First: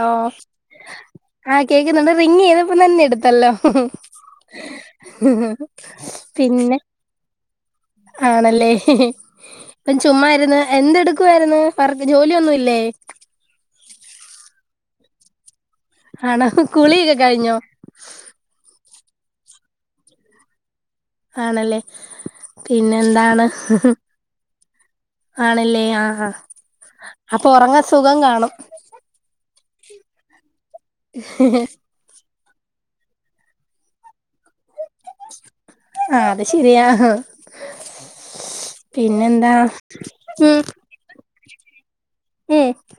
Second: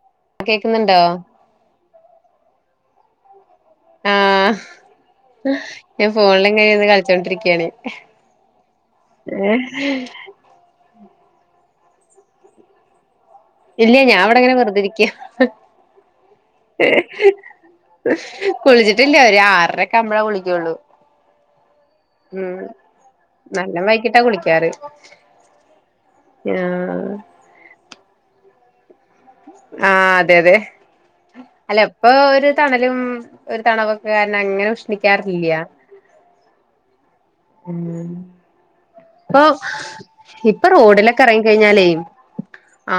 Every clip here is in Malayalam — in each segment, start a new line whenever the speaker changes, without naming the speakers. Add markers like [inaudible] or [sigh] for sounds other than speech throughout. ഓ
കേക്കുന്നുണ്ടോ
ആ കേക്കുന്നുണ്ട് റിങ്ങു ചെയ് നന്നെടുത്തല്ലോ
ആഹ് ഞാൻ ഫോണിലിങ്ങനെ
പിന്നെ
ഇരുന്ന് കളിച്ചോണ്ടിരിക്കയാണ്
ആണല്ലേ ഇപ്പം ചുമ്മാരുന്ന് എന്തെടു ക്കാരുന്നു വർക്ക് ജോലിയൊന്നുല്ലേ
ഇല്ല ഞാവടെങ്ങനെ വെറുതെരിക്കാ ഹ്
ആണാ കുളിയൊക്കെ കഴിഞ്ഞോ
ഇല്ല ഒരു ആറരക്കാവുമ്പഴാ കുളിക്കൂള്ളൂ
ആണല്ലേ പിന്നെ എന്താണ്
നല്ല
ഹ് ഹ്
വൈകിട്ടാ കുളിക്കാറ്
ആണല്ലേ ആ ആ
ആഹ്
അപ്പൊ ഒറങ്ങ സുഖം കാണും [unintelligible]
ആ അതെ യതെ അല്ല എപ്പൊ ഒരു തണലും ഒരു തണവൊക്കെ അങ്ങനെ ഉഷ്ണിക്കാറില്ല്യ
ആ അത് ശരിയാ
പ്പൊ
പിന്നെന്താ ഉം
ഇപ്പൊ റോഡിലൊക്കെ എറങ്ങിക്കഴിഞ്ഞാലെ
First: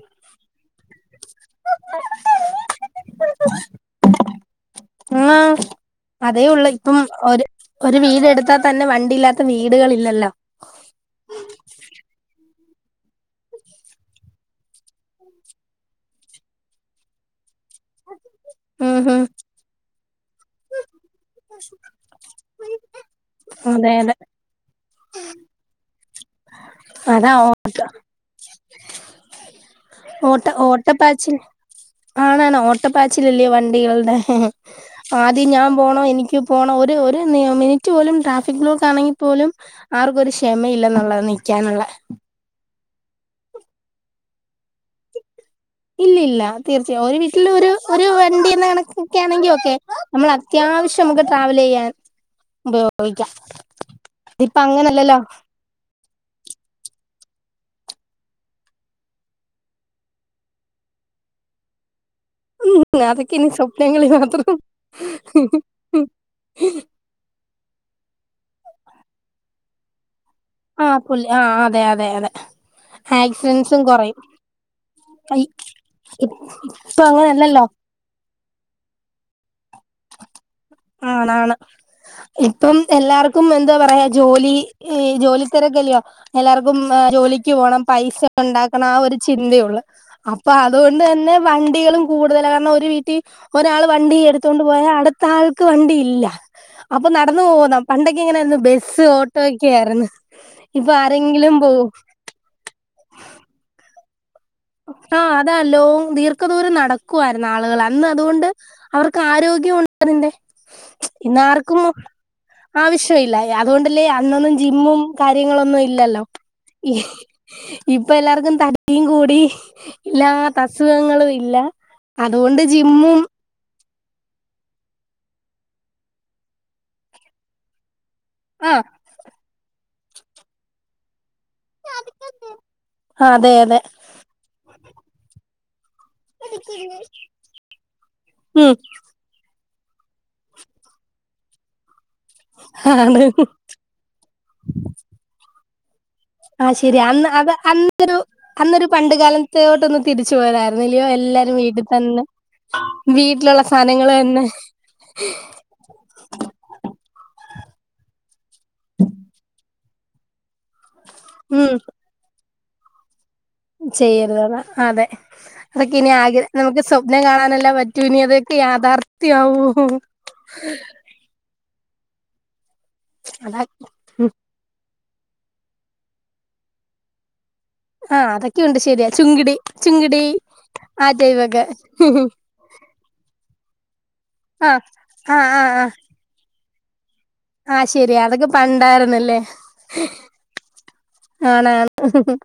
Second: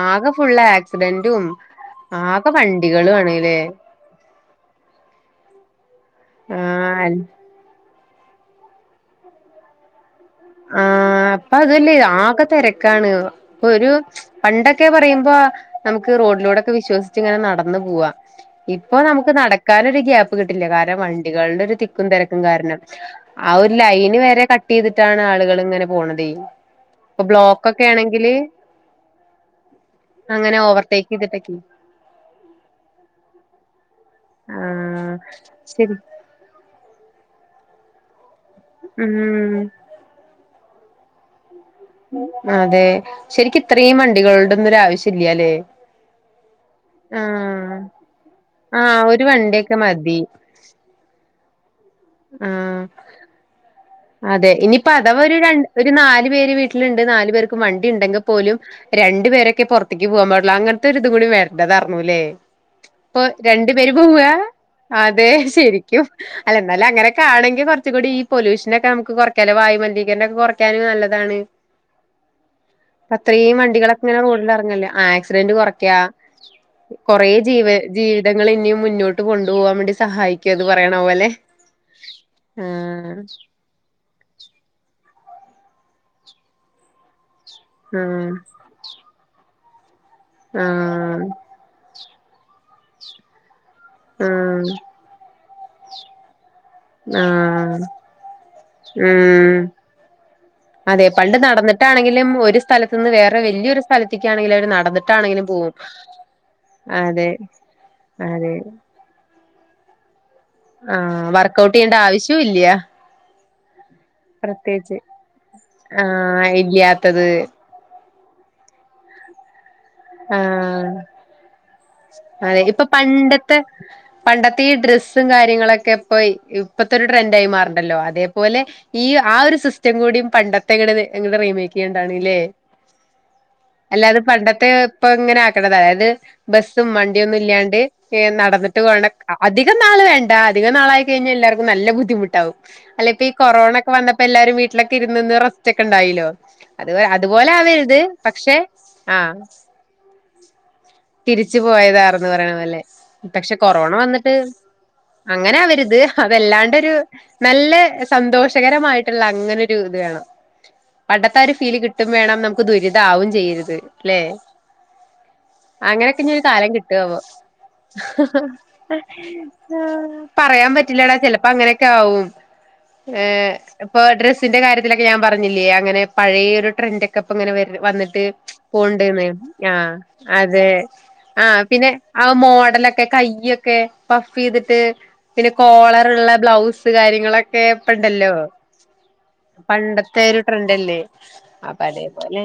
ആകെ ഫുള്ള് ആക് [unintelligible] റ്റും ആകെ വണ്ടികളും ആണ്ല്ലേ
ങ്ങാ അതേ ഒള്ള് ഇപ്പം
ആഹ്
ഒരു ഒരു വീടെടുത്താ തന്നെ വണ്ടിയി ല്ലാത്ത വീടുകളില്ലല്ലോ
ആ പ്പതല്ലേ ആകെതെരക് ക്കാണ് പ്പൊരു പണ്ടൊക്കെ പറയുമ്പോ നമുക്ക് റോഡിലൂടൊക്കെ വിശ്വസിച്ച് ങ്ങനെ നടക് ന്ന്പോവാം ഇപ്പൊ
ഉം ഉം
നമുക്ക് നടക്കാനൊര് ഗ്യാപ് പ്പകിട്ടില്ല കാരണം വൺ കുട്ടികളുടെ ഒരു തിക്കും തിരക്കും കാരണം ആ ഒരു
അതെ അതെ
ലൈന് വരെ കട്ട് ട്ട് ചെയ്തിട്ടാണ് അട് എങ്ങനെ
അതാ ഓട്ട
ആണെങ്കില്
ഓട്ട
അങ്ങനെ ഓവർടേക്ക്
ഓട്ടപ്പാച്ചില്
ചെയ്തിട്ടൊക്കെ
ആണാണ് ഓട്ടപ്പാച്ചിലല്ലയോ വണ്ടികളുടെ ഹ് ഹ്
ആഹ്
ആദ്യം ഞാൻ
ശരി
പോണോ എനിക്ക് പോണോ ഒരു ഒരു നിയ മിനിറ്റ് പോലും ട്രാഫി ബ്ലോക്കാണെങ്കിൽ പോലും
ഉം
ആർക്കൊരു ശ എമയില്ലന്നൊള്ള
അതെ ശരിക്ക് ഇത്രീം വണ്ടികളുടെ ന്നൊരു ആവശ്യല്ലാല്ലേ
ഇല്ലില്ലാ തീർച്ച ഒരു വീട്ടിൽ ഒരു ഒരു വണ്ടീന്ന
ആഹ്
കണക്കൊക്കെ
ഒരു
യാണെങ്കി ഓക്കെ
വണ്ടിയൊക്കെ മതി
നമ്മൾ അത്യാവശ്യം മക്ക് ട്രാവല് ചെയ്യാൻ
ആഹ്
[unintelligible]
അതെ
ഇപ്പൊ
ഇനിപ്പോ
അങ്ങനല്ലല്ലോ
അഥവാ ഒരു രണ്ട് ഒരു നാല് പേര് വീട്ടിലുണ്ട് നാല് പേർക്കും വണ്ടി ഉണ്ടെങ്കിൽ പോലും രണ്ടു പേരൊക്കെ പുറത്തേക്ക് പോകാൻ പാടുള്ളൂ അങ്ങനത്തെ ഒരിതും കൂടി വരണ്ടതാർന്നൂല്ലേ ഇപ്പ
അതൊക്കെ ഇനി
രണ്ടു പേര്
സ്വപ്നങ്ങളിൽ
പോവാ
മാത്രം
അതെ ശരിക്കും അല്ല എന്നാലും അങ്ങനെ ആണെങ്കിൽ ക്ക് കുറച്ചും കൂടി ഈ പൊല്യൂഷൻ നൊക്കെ നമ്മക്ക് കുറക്കാല്ലോ വായും മലിനീ കരണം ഒക്കെ
ആ
കുറക്കാനും
പുള്ളി
നല്ലതാണ്,
ആ അതെ അതെ അതെ
അത്രയും
ആക്സിഡൻസും
വണ്ടികളൊക്കെ
കുറയും
ഇങ്ങനെ റോഡിൽ ഇറങ്ങല്ലേ
ഇ-
ആക്സിഡന്റ് കുറക്കാ,
ഇപ്പൊ
കൊറെ
അങ്ങനെയല്ലല്ലോ
ജീവൻ ജീവിത ങ്ങൾ ഇനിയും മുന്നോട്ട് പോണ തു പോവാൻ വേണ്ടി സഹായിക്കാണ് പറയണ പോലെ
ആണാണ്
ആ
ഇപ്പം എല്ലാവർക്കും എന്താ പറയാ ജോലി ഇ ജോലി തിരക്ക് അല്ലെയോ എല്ലാർക്കും ആ ജോലി ജോലിക്ക് പോണം പൈസ
ആഹ്
ഉണ്ടാക്കണം ആ ഒരു ചിന്തയുള്ളൂ അപ്പൊ അതുകൊണ്ട്
ആഹ്
തന്നെ വണ്ടികളും കൂടുതലാ കാരണം ഒരു വീട്ടി ഒരാൾ വണ്ടി എടുത്തു എടുത്തോണ്ട് പോയ
ആഹ്
അടുത്ത ആൾക്ക് ആൾക്ക് വണ്ടിയില്ല
ആഹ്
ബസ് ഓട്ടോ
ഉം
ഒക്കെ ആയിരുന്നു ഇപ്പൊ
അതെ പണ്ട്
ആരെങ്കിലും പോവും
നടന്നിട്ടാണെങ്കിലും ഒരു സ്ഥലത്തു നിന്ന് വേറെ വലിയൊരു സ് സ്ഥലത്തിക്ക്
ആഹ് അതാ ലോങ് ദീർഘദൂരം
അതെ
നടക്കുവായിരുന്നു ആളുകൾ അന്ന് അതുകൊണ്ട്
അതെ
അവർക്ക് ആരോഗ്യം ഗ്യവുണ്ട് അതിൻ്റെ
ആഹ് വർക്കഔട്ട്
ഇന്നാർക്കും
ചെയ്യേണ്ട ആവശ്യവും ഇല്ല
ആവശ്യമില്ല അതുകൊണ്ടല്ലേ അന്നൊന്നും
പ്രത്യേകിച്ച്
ജിമ്മും കാര്യങ്ങളൊന്നും ഇല്ലല്ലോ
ആഹ്
ഈ
ഇല്ലാത്തത്
ഇപ്പൊ ഇപ്പ എല്ലാവർക്കും തടിയും കൂടി ഹ് ഇല്ലാത്ത
ആഹ്
അസുഖങ്ങളും ഇല്ല അതുകൊണ്ട്
അതെ ഇപ്പൊ
ജിമ്മും
പണ്ടത്തെ പണ്ടത്തെ ഈ ഡ്രസ്സും കാര്യങ്ങളൊക്കെ ഇപ്പൊ ഇപ്പഴത്തെ ഒരു ട്രെൻഡ് ആയി മാറണ്ടല്ലോ അതെ പോലെ
ആഹ്
അതേപോലെ ഈ ആ ഒരു സിസ്റ്റ ച്ചും കൂടി പണ്ടത്തെങ്ങട് ങ്ങടെ റീമേക്ക് ചെയ്യണ്ടാണ്ല്ലേ
അതെ അതെ
അല്ലാതെ പണ്ടത്തെ തങ്ങനെ ആക്കണതാ ത് ബസ്സും വണ്ടിയൊന്നും ഇല്ലാണ്ട് ഏഹ്
ഉം
നടന്നിട്ട് പോണ ആദ്യക്കെ അധികൊന്നും ആൾ വേണ്ട അധികാനാളായിക്കഴിഞ്ഞ എല്ലാവർക്കും നല്ല ബുദ്ധിമുട്ട് ട്ടാവും അല്ല
ആണ്
ഇപ്പോ ഈ കൊറോണ ഒക്കെ വന്നപ്പോ എല്ലാരും വീട്ടിലൊക്കെ ഇരുന്ന് നിറ
ആ ശരി അന്ന് അത്
ആവരുത്
അന്നൊരു
പക്ഷെ
അന്നൊരു പണ്ട്
ആഹ്
കാലത്തോട്ട ഒന്ന്
തിരിച്ചു
തന്നെ
പോയതാർന്ന് പറയണ പോലെ പക്ഷെ
വീട്ടിലുള്ള
കൊറോണ
സാധനങ്ങൾ
വന്നിട്ട്
തന്നെ
അങ്ങനെ അവരീത് അതല്ലാണ്ടൊരു നല്ല സന്തോഷകരമായിട്ടുള്ള അങ്ങനൊരു ത് ഇത്വേണം പണ്ടത്തെ ഒരു
ഉം
ഫീല് കിട്ടും വേണം നമു ക്ക്‌ ദുരിതാവും ചെ ചെയ്യരുത് അല്ലെ
ചെയ്യരുതതാ അതെ അതൊക്കെ ഇനി ആഗ്രഹ നമുക്ക്
കിട്ടുവാവോ
സ്വപ്നം കാണാനെല്ലേ പറ്റൂ ഇനി അതൊക്കെ യാഥാർഥ്യമാവോ
ക്കാവും ഏ ഇപ്പൊ ഡ്രസിന്റെ കാര്യ തിലെക്കെ ഞാൻ പറഞ്ഞില്ലേ അങ്ങനെ പഴേ ഒര് ട്ട്രന്റെക്കെപ്പംങ്ങനെ വര്
ആ
വന്നിട്ട്
അതൊക്കെയുണ്ട് ശരിയാ
പോണ്ട്ന്ന്
ചുങ്കിടി
ആഹ്
ചുങ്കിടി
അതെ
ആ
ആഹ്
ടൈമൊക്കെ
പിന്നെ ആഹ് മോഡലെക്കെ കൈയ്യൊ ക്കെ വഫ്
ആ
ഈതിട്ട്
ആ
പിന്നെ
ആ ആ
കോളർ ഇള്ള ബ്ലൗസ് ട്ട് കാരിം ഇങ്ങളൊക്കെ
ആ ശരിയാ
ഇപ്പണ്ടല്ലോ?
അതൊക്കെ പണ്ടായിരുന്നല്ലേ
പണ്ടത്തെ ഒരു ട്രെൻഡല്ലേ. അപ്പൊ
ആണാണ്
അതേപോലെ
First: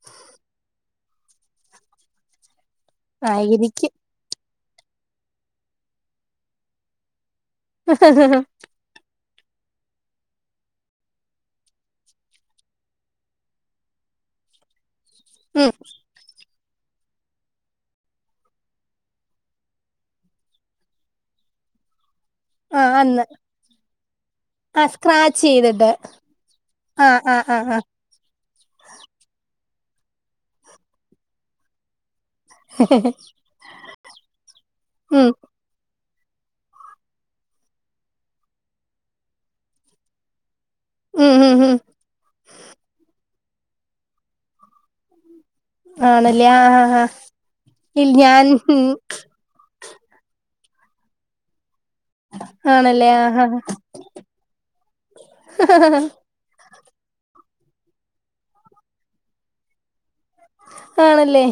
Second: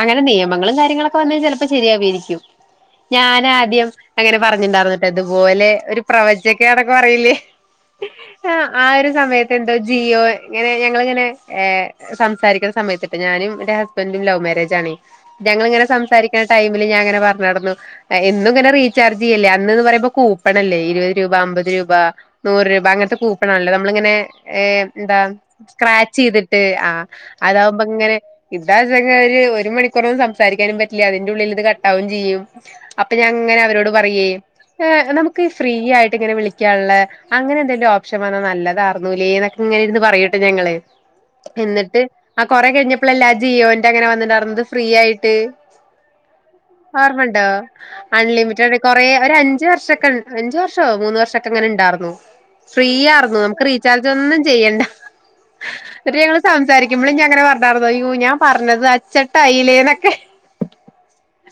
അങ്ങനെ നിയമങ്ങളും കാര്യങ്ങളും പണ്ണ് ചെലപ്പം ശരിയാവയിരിക്കും
ആ എനിക്ക്
ഞാനാദ്യം അങ്ങനം പറഞ്ഞിണ്ടാവത്‌ ഇതുപോലെ ഒര് പ്രവജഗക്കെന്നൊക്കെപറയില്ലേ ആഹ് ആഹ് ഒരു സമയത് എന്തൊ ജിയോ ഇങ്ങനെ ഞങ്ങളങ്ങനെ ഏഹ് സംസാരിക്കുന്ന സമയത്ത് ഞാനും എന്റെ ഹസ്ബൻറും ലൗ മേരേജ് ആണ്
ഉം
ഞങ്ങള്ങ്ങനെ സം സംസാരിക്ക്ണ ടൈമില് ഞാങ്ങനെ പറ്ഞ്ഞ് നടന്നു. എന്നും ഇങ്ങനെ റീചാർജ് ചെയ്യല്ലേ. അന്ന്ന്ന് പറയുമ്പോ കൂപ്പണല്ലേ ഇരുപത് രൂപ, അമ്പത് രൂപ, നൂറ്
ആ
രൂപ അങ്ങൻത്തെ
അന്ന്
കൂപ്പണാണല്ലോ നമ്മളിങ്ങനെ
ആ
എം എന്താ
സ്ക്രാച്ച് ചെയ്തിട്ട്
സ്ക്രാച്ച് ചെയ്തിട്ട് ആഹ്
ആ ആ ആ ആ
അതികുമ്പോ ഇങ്ങനെ ഇതാ [unintelligible] ഒര് മണി ഇത്ര ഉം സംസാരിക്കാനും പറ്റ് ഇല്യ അതിന്റെ ഉള്ളില് ഇത് കട്ടാവും ചെയ്യും അപ്പൊ ഞാൻ ഇങ്ങനെ അവരോട് പറയേ ഏഹ്
ഉം
നമുക്ക് ഫ്രീ ആയി ട്ടിങ്ങനെ വിളിക്കാള്ളെ അങ്ങനെന്തെലും ഓപ്ഷൻ വന്നാ നല്ലതാർന്നൂലേ എന്നൊക്കെ ഇങ്ങനിരുന്ന് പറയൂട്ട ഞങ്ങള്
ഉം ഉം ഉം
എന്നിട്ട് ആ കൊറേകഴിഞ്ഞപ്പളല്ലേ അ ജിയോന്റെ അങ്ങനെ വന്നിണ്ടായിരിന്നത് ഫ്രീ ആയിട്ട്
ആണല്ലേ ആ ആ ആ
ഓർമ്മെണ്ടോ
ഇൽ ഞാൻ
അൺലിമിറ്റഡ് കൊറേ ഒരഞ്ച് വർഷ ക്കണ്ട് അഞ്ച് വർഷോ മൂന്ന് വർഷൊക്കെ അങ്ങന ഇണ്ടാർ ന്നു
ആണല്ലേ ആ
ഫ്രീയാർന്നു
ആ
നമുക്ക് റീചാർജ് ഒന്നും ചെയ്യണ്ട എന്നിട്ട് ഞങ്ങള് സംസാരി ക്കുമ്പളും ഞാനങ്ങനെ പറഞ്ഞായിരുന്നു അയ്യോ ഞാൻ പറഞ്ഞത് അച്ചട്ടായില്ലേ എന്നക്കെ
ആണല്ലേ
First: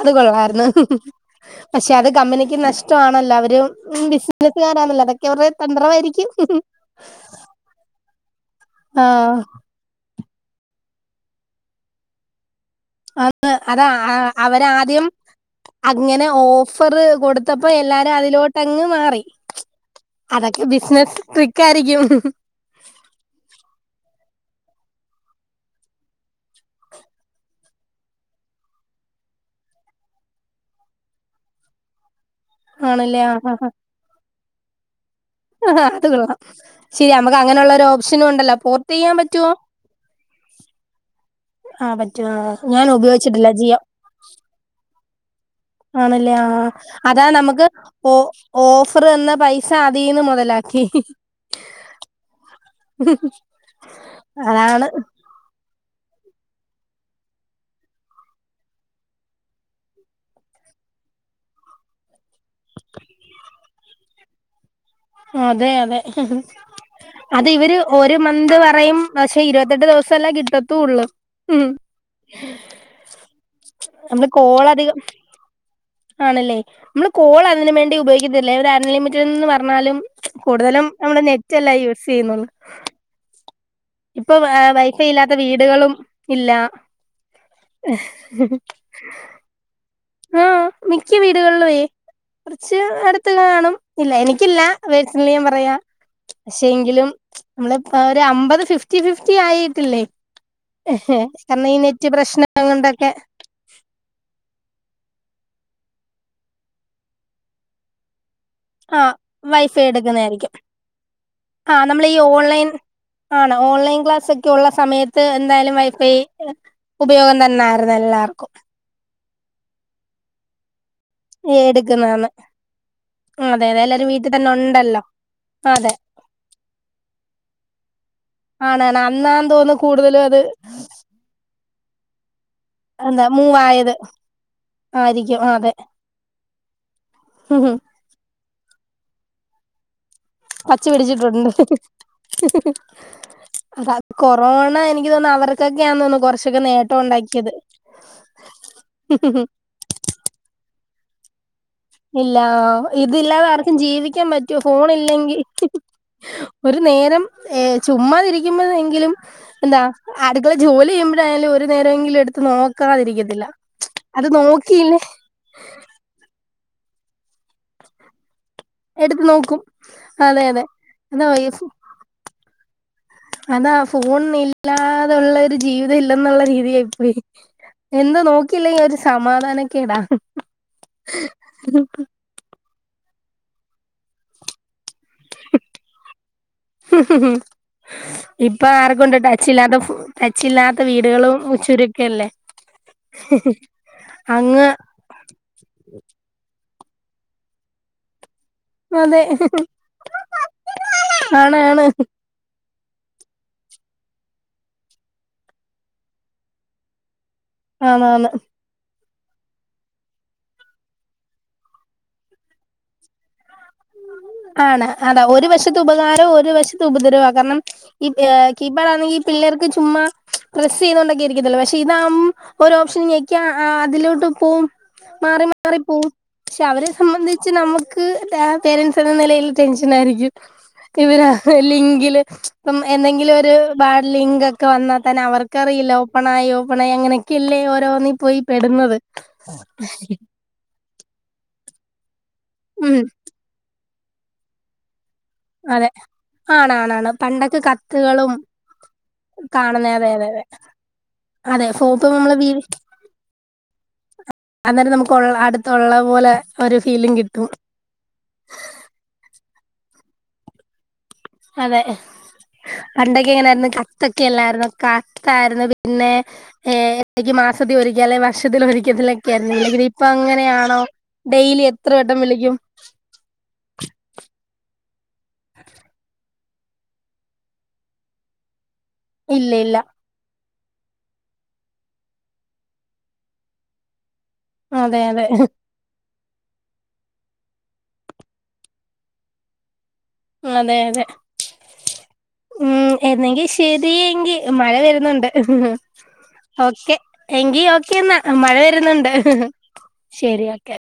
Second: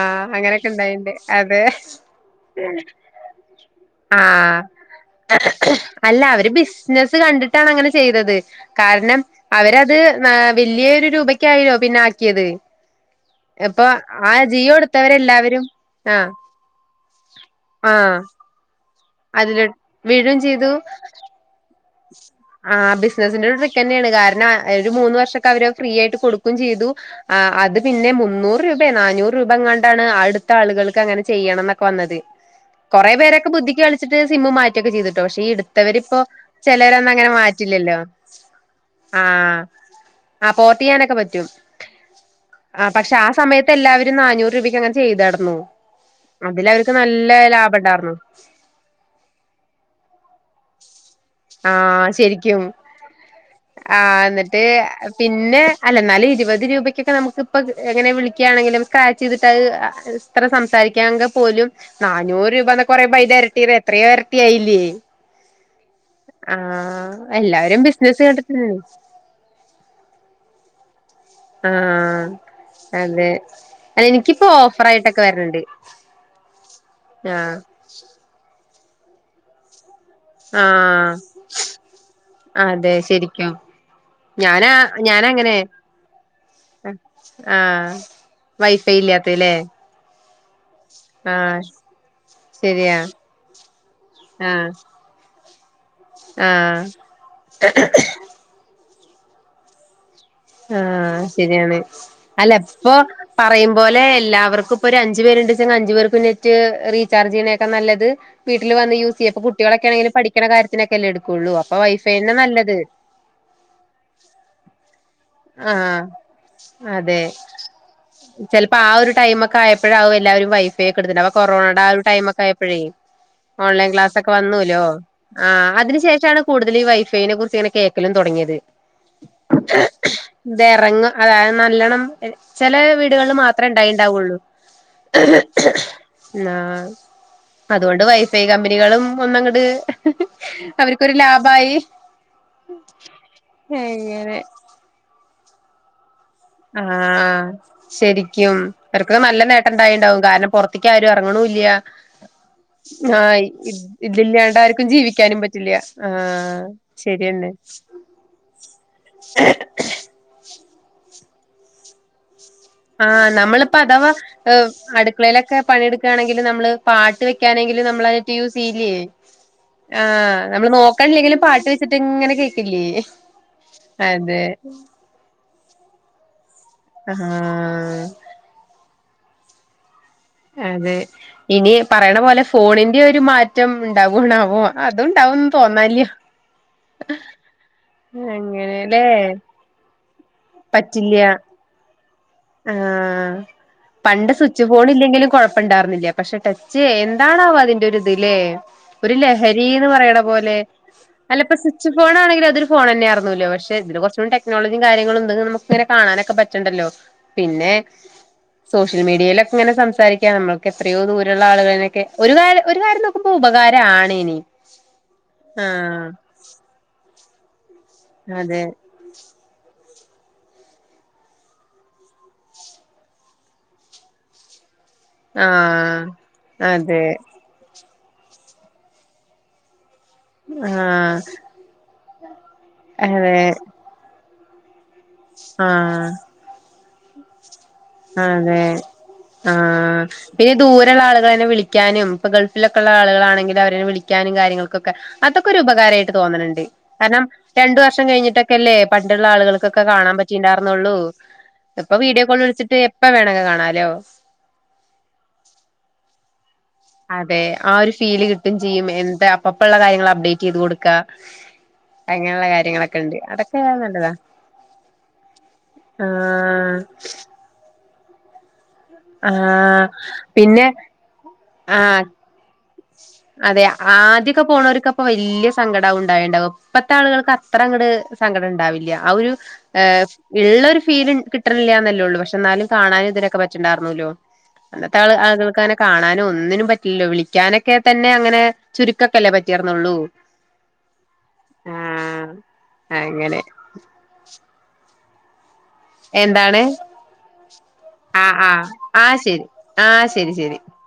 അത് കൊള്ളായിരുന്നു
അങ്ങനെയൊക്കെ ഇണ്ടായിണ്ട് അത്
പക്ഷെ അത് കമ്പനിക്ക് നഷ്ടമാണല്ലോ അവര്
ആഹ്
ബിസിനസുകാരാണല്ലോ അതൊക്കെ അവരുടെ
അല്ല
തന്ത്രമായിരിക്കും
അവര് ബിസിനസ്സ് കണ്ടിട്ടാണ് അങ്ങനെ ചെയ്തത് കാരണം
ആ
അവരത് ആ വലിയൊരു രൂപയ്ക്കായിലൊ പിന്നെ ആക്കിയത്
അന്ന്
ഇപ്പൊ
അതാ ആ
ജിയോ
അവരാദ്യം
എടുത്തവരെല്ലാവരും
അങ്ങനെ
ആഹ്
ഓഫറ് കൊടുത്തപ്പോ എല്ലാരും
ആഹ്
അതിലോട്ടങ്ങ് മാറി
അതില്
അതക്കെ ബിസിനെസ് ട്രിക്ക
ആഹ് ബിസിനസിന്റെ ഒരു ട്രിക്കന്നേണ് കാര ണ ഒരു മൂന്ന് വർഷൊക്കെ അവര് ഫ്രീ ആയിട്ട് കൊടുക്കേം ചെയ്തു ആ അത് പിന്നെ മുന്നൂറ് രൂപയാ നന്നൂറ് രൂപയെങ്ങാണ്ടാണ് അടുത്ത ആളുകൾക്ക് അങ്ങനെ ചെയ്യണംന്നൊക്കെ വന്നത് കൊറേ
ആണല്ലേ ആഹ്
പേരൊക്കെ
ആഹ്
ബുദ്ധിക്ക് കളിച്ചിട്ട് സിമ്മ് മാറ്റൊക്കെ ചെയ്ത് പക്ഷെ ഈ
ആഹ് അത്
യെടുത്തവരിപ്പോ-
കൊള്ളാം
ചിലരൊന്നും
ശരി
അങ്ങനെ
നമുക്ക് അങ്ങനെയുള്ള ഒരു
മാറ്റില്ലല്ലോ
ഓപ്ഷനും ഉണ്ടല്ലോ പോർട്ട് ചെയ്യാൻ പറ്റുവോ
ആഹ് ആ പോർട്ട് ചെയ്യാനൊക്കെ പറ്റും.
ആഹ് പറ്റും ആഹ് ഞാൻ
ആ പക്ഷെ ആ
ഉപയോഗിച്ചിട്ടില്ല
സമയത്ത്
ജിയോ
എല്ലാവരും നാനൂറ് രൂപയ്ക്കങനെ ചെയ്തടന്നു.
ആണല്ലേ ആ അതാ നമുക്ക്
ലാഭം ഉണ്ടായിരുന്നു
ഓഫർ തന്ന പൈസ അതീന്ന് മുതലാ
ആഹ് ശരിക്കും ആഹ് എന്നിട്ട്
അതാണ്
പിന്നെ അല്ല എന്നാലും ഇരുപത് രൂപക്കൊക്കെ നമുക്ക് ഇപ്പ എങ്ങനെ വിളിക്കുകയാണെങ്കിലും സ്ക്രാച്ച് ചെയ്തിട്ട് അ ഇത്ര സംസാരിക്കാങ്കി പോലും നാന്നൂറ് രൂപ എന്ന കൊറേ പൈ ഇരട്ടി എത്രയോ ഇരട്ടി ആയില്ലേ
അതെ അതെ അത് ഇവര്
എല്ലാവരും
ഒരു
ബിസിനസ്
മന്ത്
കണ്ടിട്ടല്ലേ
പറയും പക്ഷെ ഇരുപത്തെട്ട് ദിവസം എല്ലാം കിട്ടും. തൂള്ള്
ആഹ് അതെ അല്ല
നമ്മള്
എനിക്കിപ്പോ
കോൾ അധികം
ഓഫറായിട്ടൊക്കെ വരണണ്ട്
ആണല്ലേ നമ്മള് കോൾ
ആഹ്
അതിന് വേണ്ടി ഉപയോഗിക്കത്തിലേ- അൺലിമിറ്റഡ് എന്ന് പറഞ്ഞാലും കൂടുതലും
ആഹ്
നമ്മുടെ നെറ്റല്ല യൂസ് ചെയ്യുന്നുള്ളു
അതെ ശരിക്കും
ഇപ്പൊ
ഞാനാ
വൈഫൈ ഇല്ലാത്ത
ഞാനങ്ങനെ
വീടുകളും ഇല്ല.
ആഹ് വൈഫൈ ഇല്ലാത്തല്ലേ
ആഹ് മിക്ക
ആഹ്
വീടുകളിലും യ് കുറച്ച്
ശരിയാ
അടുത്ത് കാണും ഇല്ല എനിക്കില്ല
ആഹ്
[unintelligible] ഞാൻ പറ [unintelligible] പക്ഷെ
ആഹ്
എങ്കിലും നമ്മള്പ്പോ ഒരു അമ്പത് ഫിഫ് ഫിഫ്റ്റി ഫിഫ്റ്റി ആയിട്ടില്ലേ
ആഹ്
കാരണം ഈ
ശരിയാണ്
നെറ്റ്
അല്ല
പ്രശ്നം
ഇപ്പൊ
കൊണ്ടൊക്കെ
പറയും പോലെ എല്ലാവർക്കും ഇപ് ഇപ്പൊരു അഞ്ചു പേരുണ്ട്ച്ച്അഞ്ച് പേർക്കും നെറ്റ് റീചാർജ് ചെയ്യണേക്കാ നല്ലത് വീട്ടില് വന്ന്
ആ
യൂസ് ചെയ്യ ഇപ്പൊ
വൈഫൈ
കുട്ടികളൊക്കെ ആണെങ്കിലും പഠിക്കണ
എടുക്കുന്നതായിരിക്കും
കാര്യത്തിനൊക്കെ അല്ലേ എടുക്കുള്ളൂ
ആ
അപ്പൊ
നമ്മൾ ഈ
വൈഫൈന്നെ
ഓൺലൈൻ
നല്ലത്
ആണ് ഓൺലൈൻ ക്ലാസൊക്കെ ഒള്ള സമയത്ത് എന്തായാലും
ആഹ്
വൈഫൈ
അതെ
ഉപയോഗം തന്നായിരുന്നു എല്ലാർക്കും
ചെലപ്പോ ആ ഒരു ടൈം ഒക്കെ ആയപ്പോഴാവും എല്ലാവും വൈഫ് ക്കെ എടുത്തിണ്ടാവാ അപ്പൊ കൊറോണയുടെ ആ ഒരു
എടുക്കുന്നന്ന്
ടൈമക്ക ആയപ്പോഴേ
അതെ അതെ
ഓൺലൈൻ
എല്ലാരും
ക്ലാസ് ഒക്കെ
വീട്ടിൽ തന്നെ
വന്നൂല്ലോ
ഉണ്ടല്ലോ
ആ
അതെ
അതിന് ശേഷാണ് കൂടുതൽ ഈ വൈഫൈനെ കുറിച്ച് ഇങ്ങനെ കേക്കലും തുടങ്ങിയത്
ആണാണ് അന്നാന്ന് തോന്നുന്നു കൂടുതലും അത്
ഇത് ഇറങ്ങും അതായ നല്ലതാ ചെല
എന്താ
വീടുകളിൽ മാത്രേ
മൂവായത്
ഉണ്ടായിണ്ടാവുള്ളൂ
ആയിരിക്കും അതെ
ആ അതുകൊണ്ട് വൈഫൈ [unintelligible] കമ്പനികളും ഒന്നങ്ങട്
പച്ച
അവർക്കൊരു
പിടിച്ചിട്ടുണ്ട്
ലാഭായി എങ്ങനെ
കൊറോണ എനി തോന്നുന്നു അവർക്കൊക്കെയാ
ആഹ ശരിക്കും അവർക്ക് നല്ല നേട്ടം ഉണ്ടായിണ്ടാവും കാരണം പുറത്ത് ത്തിക്കാരും ഇറങ്ങണൂല്ല്യ
ഇല്ല ഇതില്ലാതെ ആർക്കും ജീവിക്കാൻ
ഇതില്ലാണ്ട്
പറ്റോ
ആർക്കും
ഫോൺ
ജീവിക്കാനും
ഇല്ലെങ്കിൽ
പറ്റില്ല ആ
ഒരു നേരം
ശരിയന്നെ
ഏ ചുമ്മാതിരിക്കുമ്പോഴങ്കിലും എന്താ അടുക്കള ജോലി ചെയ്യുമ്പൊഴായാലും ഒരു നേരംങ്കിലും എടുത്ത്
ആഹ
നോക്കാതിരിക്കത്തില്ല
നമ്മളിപ്പോ അഥവാ
അത് നോക്കിയില്ലേ
അടുക്കളയിലൊക്കെ പണിയെടുക്കയാണെങ്കിൽ നമ്മള് പാട്ട് വെക്കാനെങ്കിലും നമ്മളത് യൂസയ്യിലെ
എടുത്ത് നോക്കും
ആ
അതെ അതെ
നമ്മള്
അതാ
നോക്കാൻല്ലെങ്കിലും
വൈഫ്
പാട്ട് വെച്ചിട്ട് ഇങ്ങനെ ത്തില്ലേ
അതാ ഫോൺ ഇല്ലാതുള്ളൊരു ജീവിതം ഇല്ലെന്നുള്ള രീതി യായിപ്പോയി.
ആഹ്
എന്താ നോക്കിയില്ലേ സമാധാനൊക്കെടാ
അതെ ഇനി പറയണ പോലെ ഫോണിന്റെ ഒരു മാറ്റം ഉണ്ടാവാണാവോ അതുംണ്ടാവുംന്ന് തോന്നാല്ല്യ
ഹ ഹ ഹ ഇപ്പൊ
അങ്ങനെല്ലേ
ആർക്കുണ്ട്ട്ടച്ചില്ലാത്ത ട്ടച്ചില്ലാത്ത വീടുകളും ചുരു [unintelligible]
ആഹ പണ്ട് സ്വിച്ച്
അങ്ങ്
ബോർഡ് ഇല്ലെങ്കിലും കൊഴപ്പുണ്ടായിരുന്നില്ല പക്ഷെ ടച്ച് ചേ എന്താണാവോ അതിന്റെ ഒരിത് ലേ ഒരു
അതെ
ലഹരീന്ന് പറയണ പോലെ അല്ലപ്പ
ആണ് ആണ്
സ്വിച്ച് ഫോൺ ആണെങ്കിൽ അതൊ ഫോൺന്നെയായിർന്നൂരല്ലോ പക്ഷെ ഇതില് കുറച്ചൂടെ ടെക്നോളജിയും കാര്യങ്ങളും ഇത് നമക്ക് ഇങ്ങനെ കാണാനൊക്കെ പറ്റണ്ട്ല്ലോ പിന്നെ
ആന്നാന്ന്
സോഷ്യ ൽ മീഡിയയിലൊക്കെ ഇങ്ങനെ സംസാരിക്കാ നമ്മൾക്ക് എത്രയോ ദൂരുള്ള ആളുകളൊക്കെ ഒരു കാര്യം കാര്യം നോക്കുമ്പ ഉപകാരാണ് ഇനി
ആണ് അതാ ഒരു വശത്ത്
ആഹ്
ഉപകാരവും ഒരു വശത്ത് ഉപദ്രവവും [unintelligible] ഈ
അതെ
കീപാഡ് ആണെങ്കിൽ പിള്ളേർക്ക് ചുമ്മാ പ്രസ്സ് ചെയ്തോണ്ടൊക്കെ ഇരിക്കത്തില്ലേ പക്ഷെ ഇതാവുമ്പോ ഒരു ഓപ്ഷൻഞെക്കിയാ അതിലോട്ട് പോവും മാറി മാറി
ആഹ്
പോവും പക്ഷെ അവരെ
അതെ
സംബന്ധിച്ച് നമ്മ [unintelligible] ന്ന നിലയിൽ ടെൻഷ നായിരിക്കും ഇവര്
ആഹ്
ലിങ്കില് എന്തെങ്കിലും
അതെ
ഒരു ബാഡ് ലിങ്ക- ഒക്ക വന്ന- തന്നെ അവർക്കറിയില്ല
ആഹ്
ഓപ്പൺ ആയോ ണായ അങ്ങനൊക്കെയല്ലേ
അതെ ആ പിന്നെ ദൂര- യുള്ള ആളുകലിൽ വിളിക്കാനും ഇ ഗൾഫിലൊക്കുള്ള
ഉം
ആളുകാണെങ്കിൽ അവരെ വിളി ക്കാനും കാര്യങ്ങൾക്കൊക്കെ അതൊക്കെ ഒരു
അതെ
ഉപകാരമായിട്ട് തോന്നണുണ്ട്
ആണാണാണ്
കാരണം
പണ്ടൊക്കെ
രണ്ടു വർഷം
കത്തുകളും
കഴിഞ്ഞിട്ടൊക്കെല്ലേ പണ്ടുള്ള ആളുകൾക്കൊക്കെ
കാണുന്ന അതെ
കാണാൻ
അതെ അതെ
പറ്റിയിണ്ടായിർന്നള്ളൂ
അതെ
ഇപ്പൊ
സോപ്പ്
വീഡിയോ
നമ്മള്
കോൾ
വീ
വിളിച്ചി
അന്നേരം നമുക്ക് ഉള്ള അടുത്തുള്ള പോലെ ഒരു ഫീലും
അതെ
കിട്ടും
ആ ഒരു ഫീല് കിട്ടും ചെയ്യും എന്താ അപ്പപ്പുള്ള കാര്യങ്ങള് അപ്ഡേറ്റ് യ്ത് കൊടുക്ക
അതെ
ഉണ്ട്
പണ്ടൊക്കെ
അതൊക്കെ
എങ്ങനൊയിരുന്നു
നല്ലതാ
കത്തൊക്കെയല്ലായിരുന്നോ കത്തായിരുന്നു പിന്നെ ഏ
ആഹ്
എടയ്ക്ക് മാസത്തി ഒരി- ക്കലെ വർഷത്തിലൊരി- ക്കലൊക്കെ ആയിരുന്നു വിളിക്കത്
ആഹ്
ഇപ്പൊ
പിന്നെ
അങ്ങനെയാണോ ഡെയിലി എത്ര
ആഹ്
വട്ടം വിളിക്കും
അതെ ആദ്യൊക്കെ പോണോർക്കപ്പോ വല്ല്യ സങ്കടവും ഉണ്ടായി ണ്ടാവും ഇപ്പത്തെ ആളുകൾക്ക് അത്ര അങ്ങട് സങ്കടം ഉണ്ടാവില്ല്യ ആ ഒരു
ഇല്ല ഇല്ല
ഏ ഉള്ള ഒരു ഫീല് കിട്ടണില്ല എന്നല്ലേള്ളൂ പക്ഷെ എന്നാലും കാണാനും ഇതിനൊക്കെ പറ്റണ്ടായിർന്നൂല്ലോ അന്നത്തെ
അതെ
ആ
അതെ
ആളുകൾക്കങ്ങനെ കാണാനും ഒൻ - ന്നിനും പറ്റില്ലല്ലോ വിളിക്കാനൊ- ഒക്കെ തന്നെ അങ്ങനെ ചുരുക്കൊക്കെ അല്ലേ പറ്റിയിറന്നള്ളൂ
അതെ അതെ ഉം
അങ്ങനെ
എന്നെങ്കിൽ ശരിയെങ്കിൽ മഴ വരുന്നു- ണ്ട്
എന്താണ്
ഓക്കെ എങ്കി ഓക്കെന്നാ
ആഹ്
മഴ
ആഹ്
വരുന്നുണ്ട്
ആഹ് ശരി ആഹ്
ശരി ഓക്കെ.